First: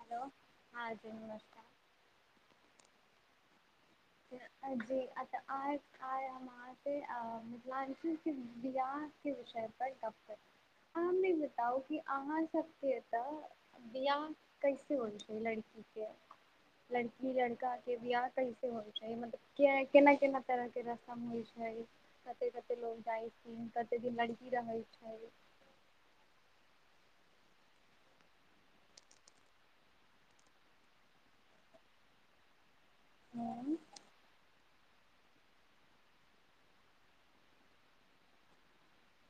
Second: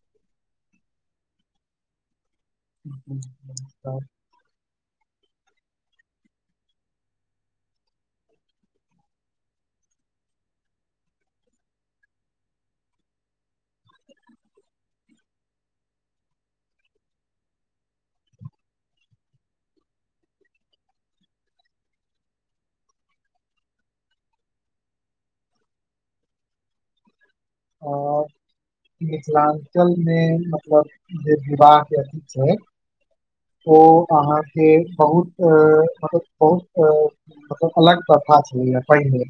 Hello हँ जी नमस्कार [inaudible] [inaudible] जी आइ हम अहा प मिथिलांचल कें बिआह के विषय प कप बताउ की अहाँ सबकके है तऽ बिआाह कैसे होल चाही लड़की लड़की लड़का के बियाह कैसे होना चाही केना केना तरह के रास्ता होइ छै कते कते लोग जाय छैन कते दिल्ली [inaudible] आ मिथिलाञ्चलमे मतलब जे विवाहके अथी छै हूँ ओ अहाँके बहुत म बहुत अलग प्रथा छल पहिनेे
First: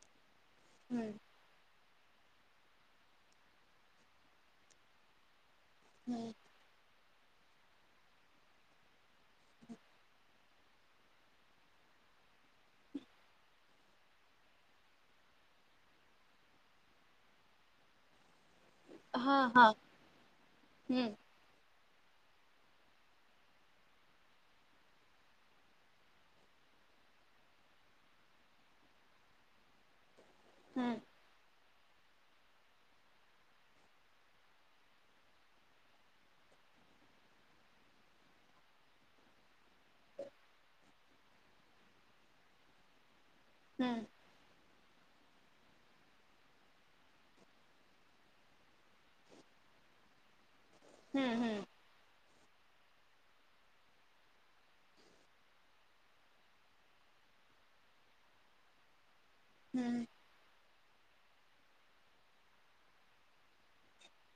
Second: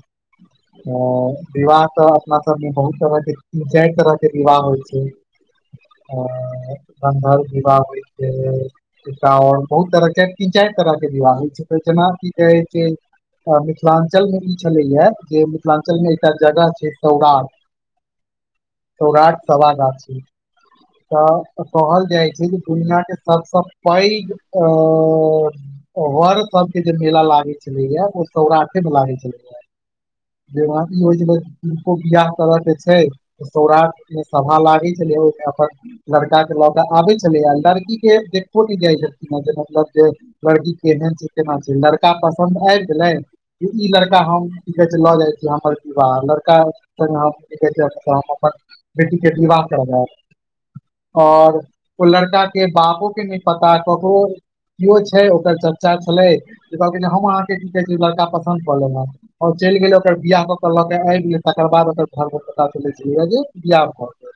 हूँ विवाह तऽ अपना सब मे बहुत त जा तरहके विवाह होइ छै हूँ आ गन्धर विवाह होइ छै एकओर बहुत तरह के तीन चार तरह के बिवाह होइ छै जनाब की कहैय छै मिथिलाञ्चलमे ई छलैएा जे मिथिलाञ्चलमे एकटा जगह छै सौराठ सौराठ हँ सभा हँ गाछी हूँ कहल जाइ छै जे दुनिया के सबस पैघ वर सब के जे मेला लागे चलय ओ सौराठे मे लागे चलयै हूँ द बिआह करय कें सौराट मे सभा लागे छल अपन लड़का के लऽ के आबे छलै अडर देखोब न जाइ छै मतलब जे लड़की केहन छै केना छै लड़का पसन्द आबि गेलै ई हूँ लड़का हम की कहे छै लऽ जाइ छी हमर विवाह लड़का स अपन बेटी के विवाह कर हूँ और हूँ ओ लड़का बापू के नहि पता कहऊ केओ छै ओकर चर्चा छलै जे कहै जे हम अहाँके की कहैत छै लड़का पसन्द कऽ लेलहु हँ आओर चलि गेले हूँ ओकर बियाह कऽ के ल के आबि गेले तकर बाद ओकर धर मे पता न च लैय लेकिन बिआहा भगैलई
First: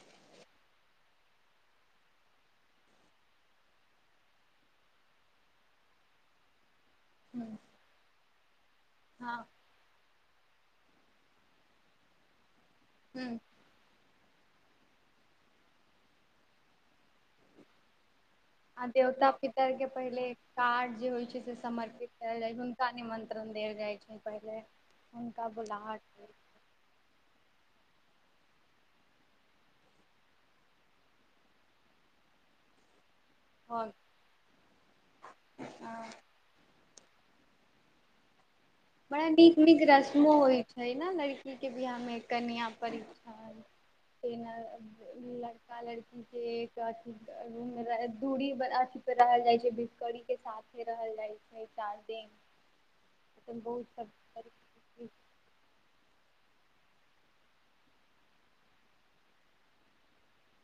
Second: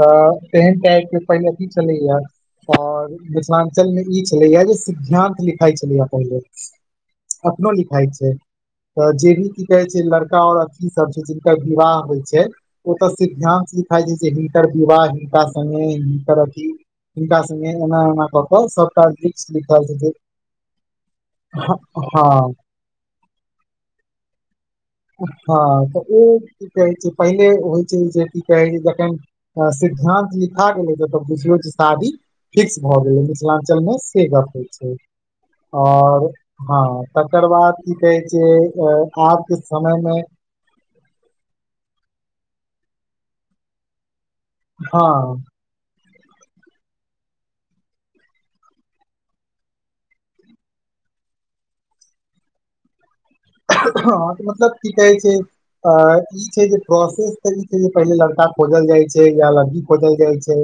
तऽ तेहन टाके पहिने की चलै यार आओर मिथिलाञ्चलमे ई छलैएा जे सिद्धानंत लिखाइ छलैए पहिले हूँ अपनो लिखाइ छै तऽ जे हँ भी की कहै छै लड़का आऔर अथि सब छै जिनकर विवाह होइ छै ओतऽ स हूँ ध्यान सिखाइ छै विवाह पी हिनका से हिनकर हिनका स आ देवता पितर के पहिले कार्ड जे होइ छै से समर्पित कयल जाय हँ छै हुनका निमंत्रण देल जाइ छै पहिल अछा तऽ ओ कह छै पहिले होइ छै जे की कहे छै जखन सिद्धांत लिखा गेले जेतय तऽ बुझियो शादी फिक्स भऽ गेलै मिथिलाञ्चल मे से गप होइ छै आओर हँ तकर बाद की कहे छै बड़ा आब नीक के नीक समय मे रस्मो होइ छय नए लड़की के बियाह मे कन्या परीक्षा हँ लड़का लड़की जे दूरी अथी रहल जाइ छै विधकरी के साथे रहल जाइ छै शान्ति हँ तऽ मतलब की कहै छै अ जे प्रोसेस कर छै जे पहिले लड़का खोजल जाइ छै या लड़की खोजल जाइ छै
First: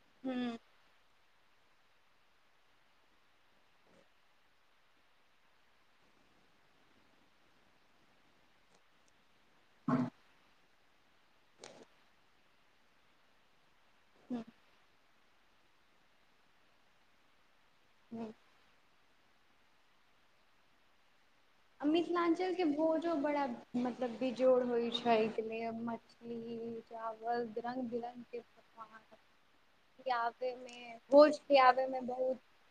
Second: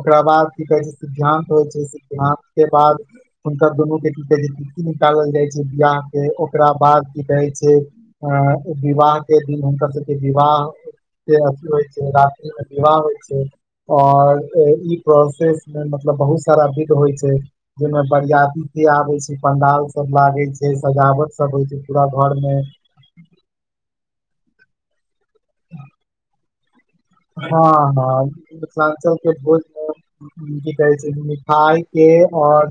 ओकरा बाद ह की कहै छै सिद्धात होइ छय सिद्धांत के बाद हुनकर दुनू के की कहै छय तिथि निकालल जाइ छै बियाह के ओकरा बाद की कहै छै अ विवाह के दिन हुनकर सबके विवाह से अथी होइ छै राति मे विवाह होइ छै और ह ई प्रोसेस मे मतलब बहुत सारा विध होइ छै जेहिमे ह बरियाती के आबे छै पंडाल सब लागे छै सजावट सब होय छै पूरा घर मिथिलांचल मे के भोजो बड़ा मतलब बेजोड़ होइ छै मछली चावल हँ रङ्ग हँ बिरङ्गके पकवान मिथिलांचल के बहुत की खियाबैमे कहै छै भोज मिठाई खियाबैमे के बहुत आओर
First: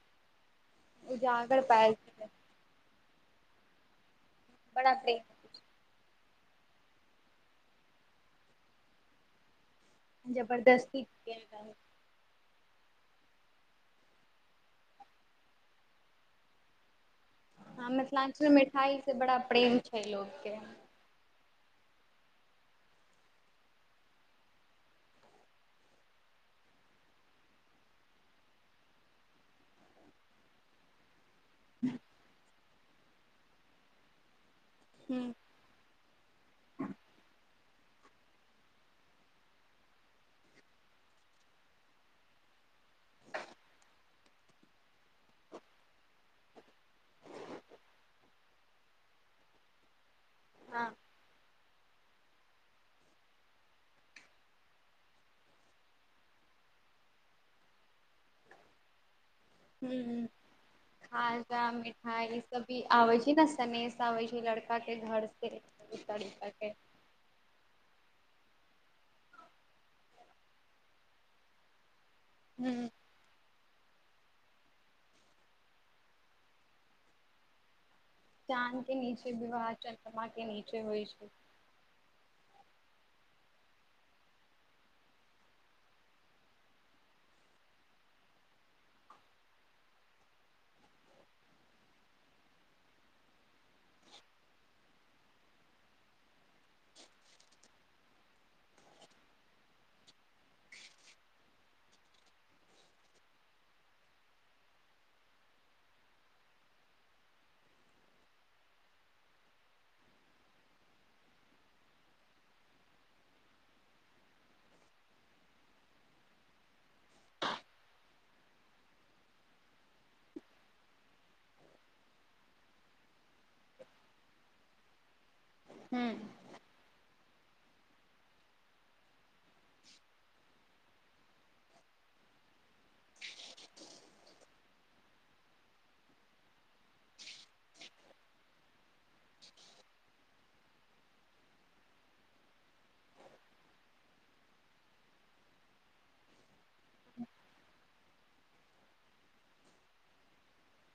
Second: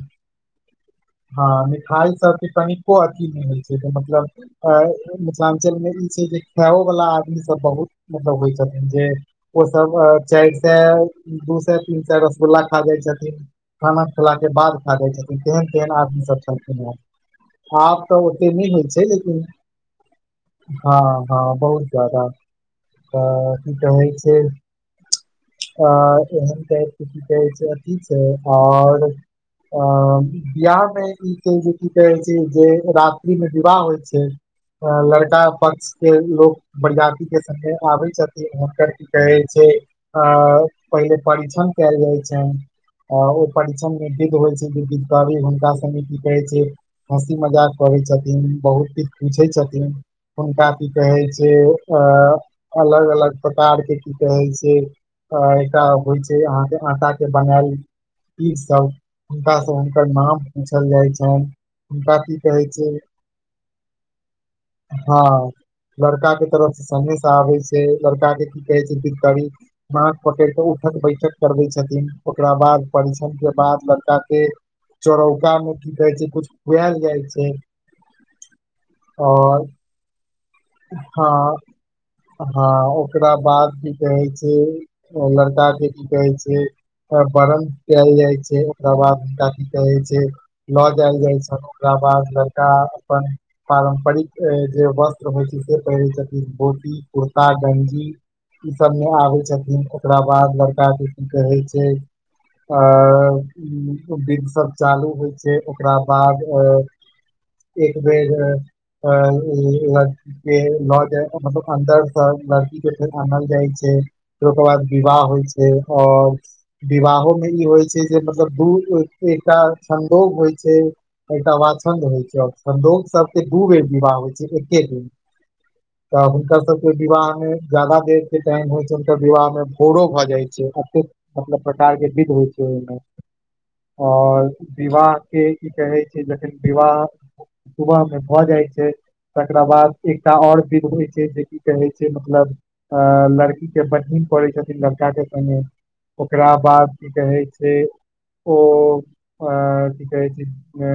हँ उजागर पायल मिठाई छै सबके कनिको अथी नहि होइ छै मतलब बड़ा प्रेम मिथिलाञ्चल मे ई छै जे खायइो वाला आदमी सब बहुत मतलब होइ छथिन जे ओ सब चारि से जबरदस्ती दू से तीन से रसगुल्ला खा जाइ छथिन खाना खेला के बाद खा जाइ छथिन केहन तेहन आदमी सब छलखन ह हँ मिथिलाञ्चल मिठाइसँ बड़ा लेकिन प्रेम छै लोकके हँ हँ बहुत ज्यादा तऽ की कहै छै आ एहन त कि की कहै छै अथी छै ओर अ बिहारमे ई जे की कहै छै जे रात्रि मे विवाह होइ छै हूँ लड़का पक्ष के लोग बरयाति के संगे आबे छथिन कहय छै अ पहिले परीक्षण कायल जाइ छैन ओहि परीक्षण मे विध होइ छै जे विधकारी हुनका सने की कहय छय हुनका संगे हंसी मजाक करय करै छथिन बहुत कछु पूछै छथिन हुनका हँ की कहै छय अ अलग अलग प्रकार के की कहै छै अ एकटा होइ छै अहाँके आता के बनायल ई सब हुनका से हुनकर ह नाम पूछल जाइ छनि खाजा हुनका मिठाइ की ई सब कहै भी छै आबैय छय ना सनेश आबय छय हँ लड़का के तरीकाके तरफ सनेश आबैय छय लड़का के कहैय छथिन कवि हाथ पकड़ कऽ उठक बैठक करबैय छथिन ओकरा बाद हूँ परीक्षण के बाद लड़का के चोरौका मे की कहे छै कुछ खुआल जाइ छै चाँद के नीचे और विवाह चन्द्रमा के नीचे होइ छै हँ ओकरा बाद की कहै छै लड़का के की कहै छै बरण कैल जाय छै ओकरा बाद हुनका की कहे छै लऽ जाल जाय छ ओकरा बाद लड़का अपन पारम्परिक जे वस्त्र होइ छै से पहिरे छथि घोति कुर्ता गंजी ई सभ मे आबै छथिन ओकरा बाद लड़का जे कहै छै आ विधसभ चालू होइ छै ओकरा बाद एक बेर अ लड़की के ल मतलब अन्दर सँ लड़की के आनल जाइ छै ओकर बाद विवाह होइ छै और विवाहो में ई होइ छै मतलब दू एकटा सन्दोभ होइ छै एकटा वाछन्द होइ छै आओर सन्दो सबके दू बेर विवाह होइ छै एके दिन हूं तऽ हुनकर सबके विवाह मे जादा देर के टाइम होय छै हुनकर विवाह में भोरो भए जाय छै एते मतलब प्रकार के विध होय छै [inaudible] ओर विवाह के ई कहै छै जखन विवाह सुबह मे भऽ जाय कहे छै तकरा बाद एकटा ओर विध होइ छै जे की कहै छै मतलब अ लड़की के बहिन पढ़ै छथिन लड़का पहिने ओकरा बाद की कहै छै ओ अ की कहै छै अ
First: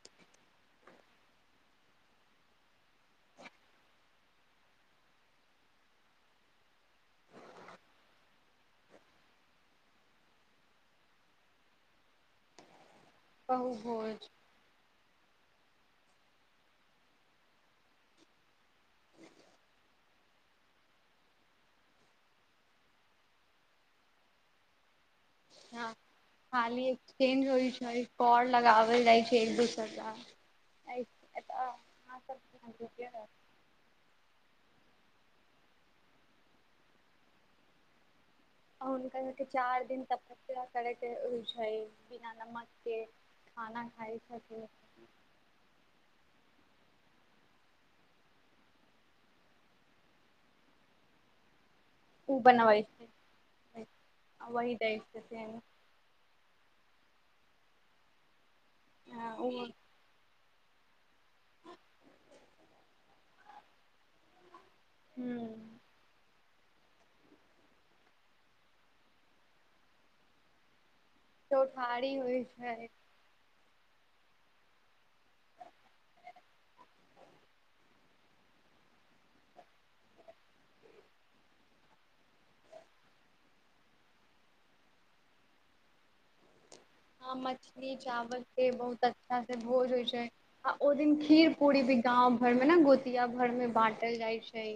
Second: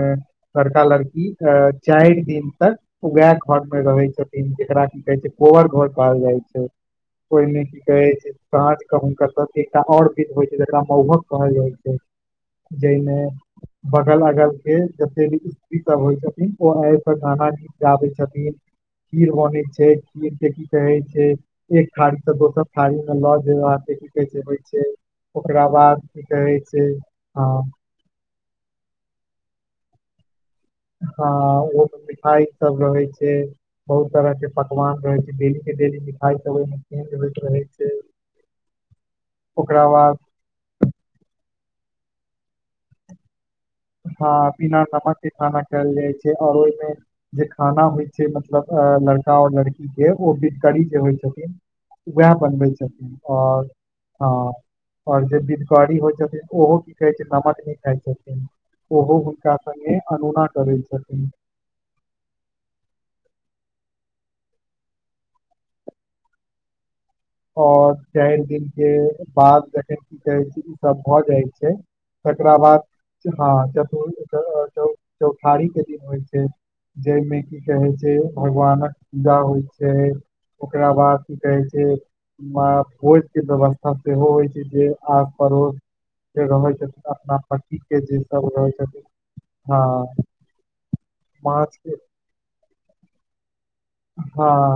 लड़का लड़की अ चइल्ड दिन तक वएह घर मे रहै छथिन जेकरा की कहै छै कोबर घर कहल जाइ छै ओहिमे की कहै छै साँझ के हुनकर सब एकटा आओर विध होइ छै जकरा मौहुहक कहल जाइ छै जाहि मे बहु बगल भोज अगल के जते भी स्त्री सब होइ छथिन ओ आब क गाना गाबै छथिन खीर बने छै खीरके की गीत होइ छै एक थारी त दोसर थारी मे लऽ जेब अहाँके की गीत छै होइ छै ओकरा हँ बाद की कहे खाली छै एक अ चेंज होइ छैर कोर लगाबल जाइ छै एक दूसर त हँ ओहोमे मिठाई सब रहै छै बहुत तरह के पकवान रहे छै डेली के डेली मिखाई ओहि ल रहे छै आ हुनका सबके चार ओकरा दिन बाद त करे के हो छै बिना नमक के खाइ हँ छथिन बिना नमक के खाना खेल जाइ छै आओर जे खाना होइ छै मतलब लड़का आऔर लड़की के ओ बिघकरी जे होइ छथिन वेह उ बनबै छथिन छै आओर हँ वही दै आओर जे छथिन बिध करी होइ छथिन ओहो की कहै छै नमक नहि खाइत छथिन ओहो ओ हुनका संगे अनोना करै छथिन हू और चाइर दिन के बाद जखैन कि कहै छी सब भऽ जाइ छै चौठारी होइ तकरा छै बाद हँ चतुर च- [inaudible] चौ- चौठारी के दिन होइ छै जाहिमे की कहै छै भगवानक पूजा होइ छै ओकरा बाद की कहै छै भोज के व्यवस्था सेहो होइ छै जे आस पड़ोस जे रहैत छै छथिन हॅं अपना पति मछली के चावल के बहुत अच्छा से हँ भोज होइ छै आ ओ दिन खीर माछ पूरी भी के गाँव घर मे ने गोतिया भर मे बाँटल जाइ हँ छै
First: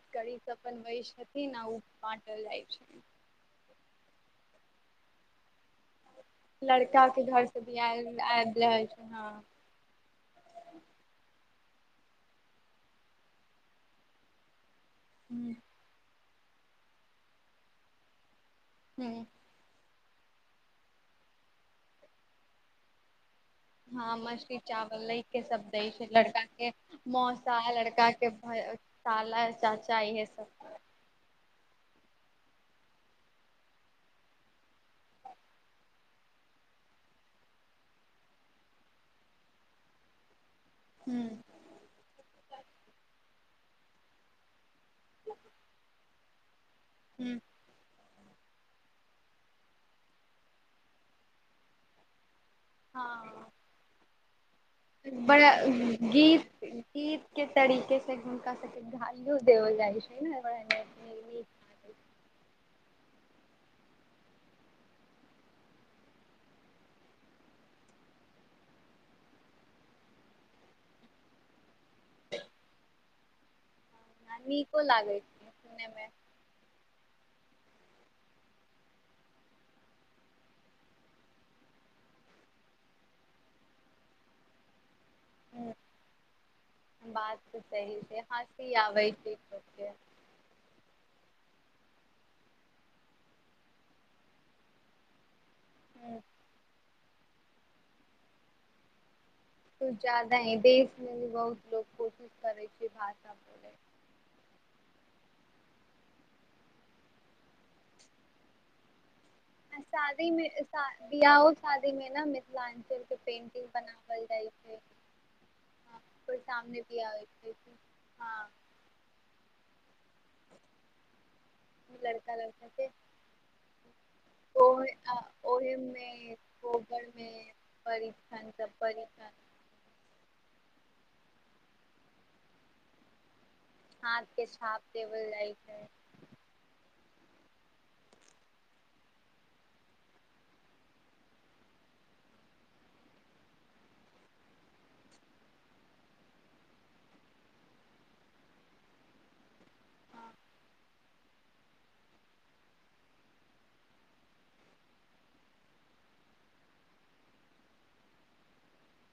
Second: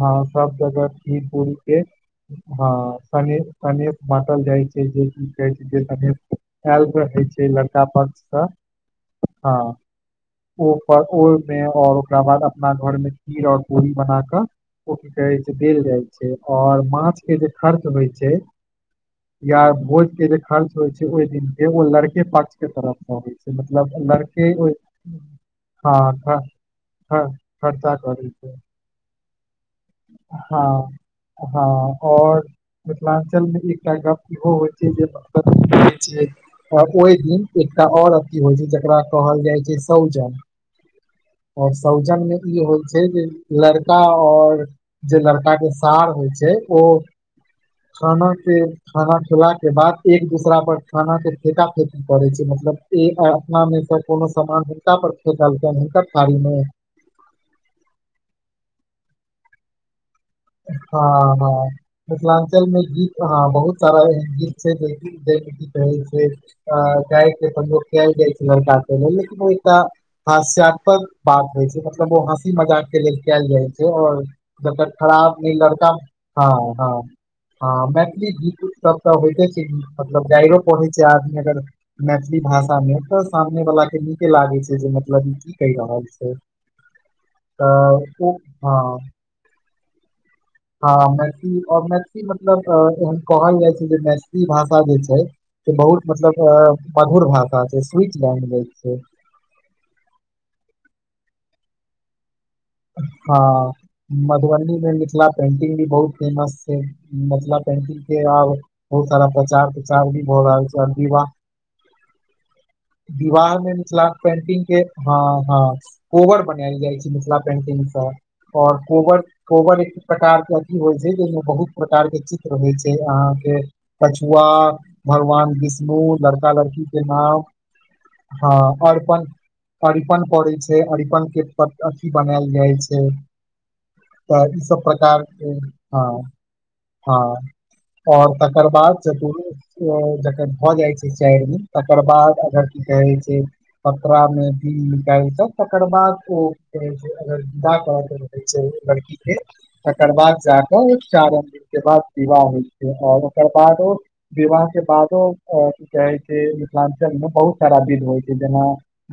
हँ सब जगह बनबै खीर पुरी छथिन आ ओ के बाँटल जाइ हँ छै सनेश सनेश बाटल जाइ छै जे ची कहै छै जे आयल लड़का रहै के घर छै से भी लड़का आयल पक्ष सँ आयल रहै हँ ओ प ओय मे और ओकरा बाद अपना घर में खीर और पूरी बना क ओ की कहे छै देल जाय छै आओर माछ के जे खर्च होइ छै ह या भोज के जे खर्च होइ छै ओहि दिन के ओ लड़के पक्क्ष के तरफ छै मतलब हँ लड़के मछली ओहि चावल लै के सब दै छै हँ लड़का के मौस खर्चा लड़का करै के छै भै [unintelligible] हँ हँ आओर मिथिलाञ्चलमे एकटा गप इहो होइ छै जे कतोअ जाय छियै अ ओहि दिन एकटा आओर अथी होइ छै जकरा कहल जाइ छै सौजन ह आओर सौजन मे ई होइ छै जे लड़का आऔर जे लड़काे सार होइ छै ओ ह खाना के खाना खेला के बाद एक दोसरा पर खाना के फेका फेकी करे छै मतलब ए अ हँ अपना मे सँ कोनो सामान हुनका पर बड़ा फेकलकनि हुनकर थारी गीत मे गीत के तरीके से हुनका सबके इहो देबल जाइ छै ने बड़ा हँ नीक हँ मिथिलाञ्चलमे गीत ह बहुत सारा एहन गीत छै जे कि जाहिमे की कहे छै अ गाइर के संयोग के [unintelligible] हास्याद पद बात होइ छै मतलब ओ हँसी मजाक के लेल कैल जाइ छै जे आओर नीको जकर लागै खराब छै नइ सुनै लड़का म मे हाँ हाँ हँ मैथिली गीत उत सब तऽ होइतइते छै की मतलब गाइरो परहै छै आदमी अगर मे मैथिली भाषामे तऽ सामने वलााके नीके लागैत छै जे मतलब की कहि ह रहल छै बात सही छै तऽ ओ हँसी हँ आबै छै [inaudible] हँ मैथिली और मैथिली मतलब अ एहन कहल जाइ छै जे मैथिली भाषा जे छै से बहुत ह मतलब मधुर भाषा छै स्वीट लैंग्वेज छै घुर जा दही देख लेलिए बहुत लोक खुश हँ मधुबनी मे मिथिला पेंटिंग भी बहुत फेमस छै मिथिला पेंटिंग के आब बहुत सारा प्रचार प्रचार भी शादी भऽ मे रहल छै शा और विवाह बियाहो शादी मे ने मिथिलाञ्चल के विवाह पेंटिंग मे बनावल मिथिलाके जाइ पेंटिंग छै के हं हं हँ, कोइ कोवर बनैल सामने जाइ छै बियाह होइ मिथिला पेंटिंग कि पेंटिंग सँ हँ और कोबर कोबर एक प्रकार के अथी होइ छै जेहिमे बहुत प्रकार के लड़का चित्र लड़का होइ के छै अहाँके कछुआ ओहि भगवान विष्णु ओहिमे लड़का लड़की के कोबर मे नाम परिछन हँ सब अरिपन परिछन अरिपन पड़ै छै अरिपन के प अथि बनायल जाइ छै हाथ तऽ के छाप ईसभ देवल प्रकारके जाइ छै हँ हँ और तकर बाद जतबे जखन भऽ जाइ छै चाइर दिन तकर बाद अगर कहै छै पतरा मे दिन निकाइल क तकर बाद ओ करै छै अगर विदा कर के रहे छै लड़की के तकर हँ बाद जाक ओ चार के बाद विवाह होइ छै और ओकर बादो विवाह के बादो अ की कहै छै मिथिलांचल में बहुत सारा विध होइ छै जेना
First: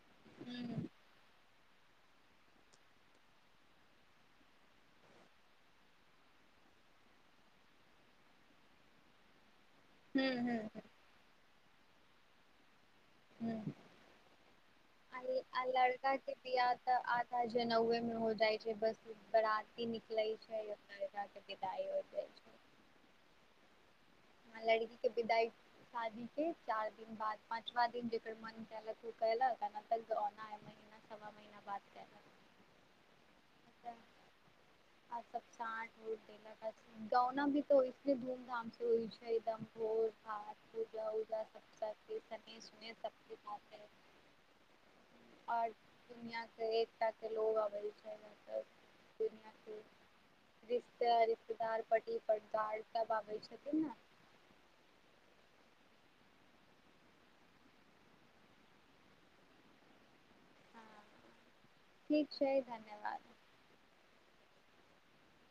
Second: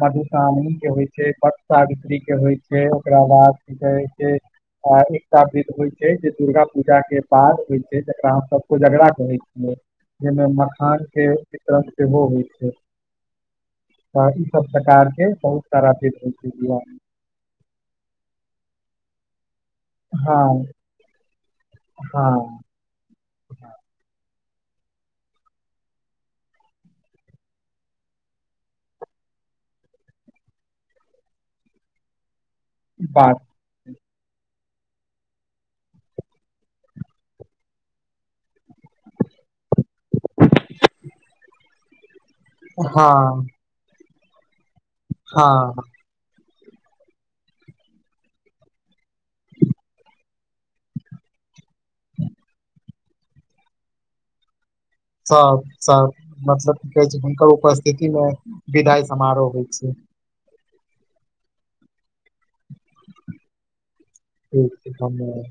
मधुश्रावणी के हूँ होइ छै वट सावित्री के होइ छै ओकरा बाद की कहै छै अ एकटा विध होइ छै जे दुर्गा पूजा के बाद होइ छै जेकरा हम सब कोजेगड़ा कहै छियै हूँ जाहिमे हूँ हूँ मखान के वितरण सेहो होइ छै हूँ। त ई सब प्रकार आ के बहुत सारा विध होई छै बियाह जनेउए मे हो जाइ छै बस बराती निकले हँ छै विदाई हो जाइ हँ छै लड़की के विदाई शादी के चार दिन बाद पाँचवा दिन जेकर मन कैलक कैलक अ न त ओना एक महीना सवा महीना बाद कैलक बात [inaudible] आ सब सांझ होइतै न त ग‌उना भी त होई छै धूम धाम से होइ छै एकदम भोज भात पूजा उजा सब सा हँ और हँ दुनिया अनेक टा के लोग आबै छै त दुनिया के रिश्ता के रिश्तेदार पट्टी पटदार सब आबै छथिन ने सब सब मतलब की कहै छै हुनकर उपस्थितिमे विदाई समारोह होइ छै हँ ठीक छै धन्यवाद ठीक छै धन्यवाद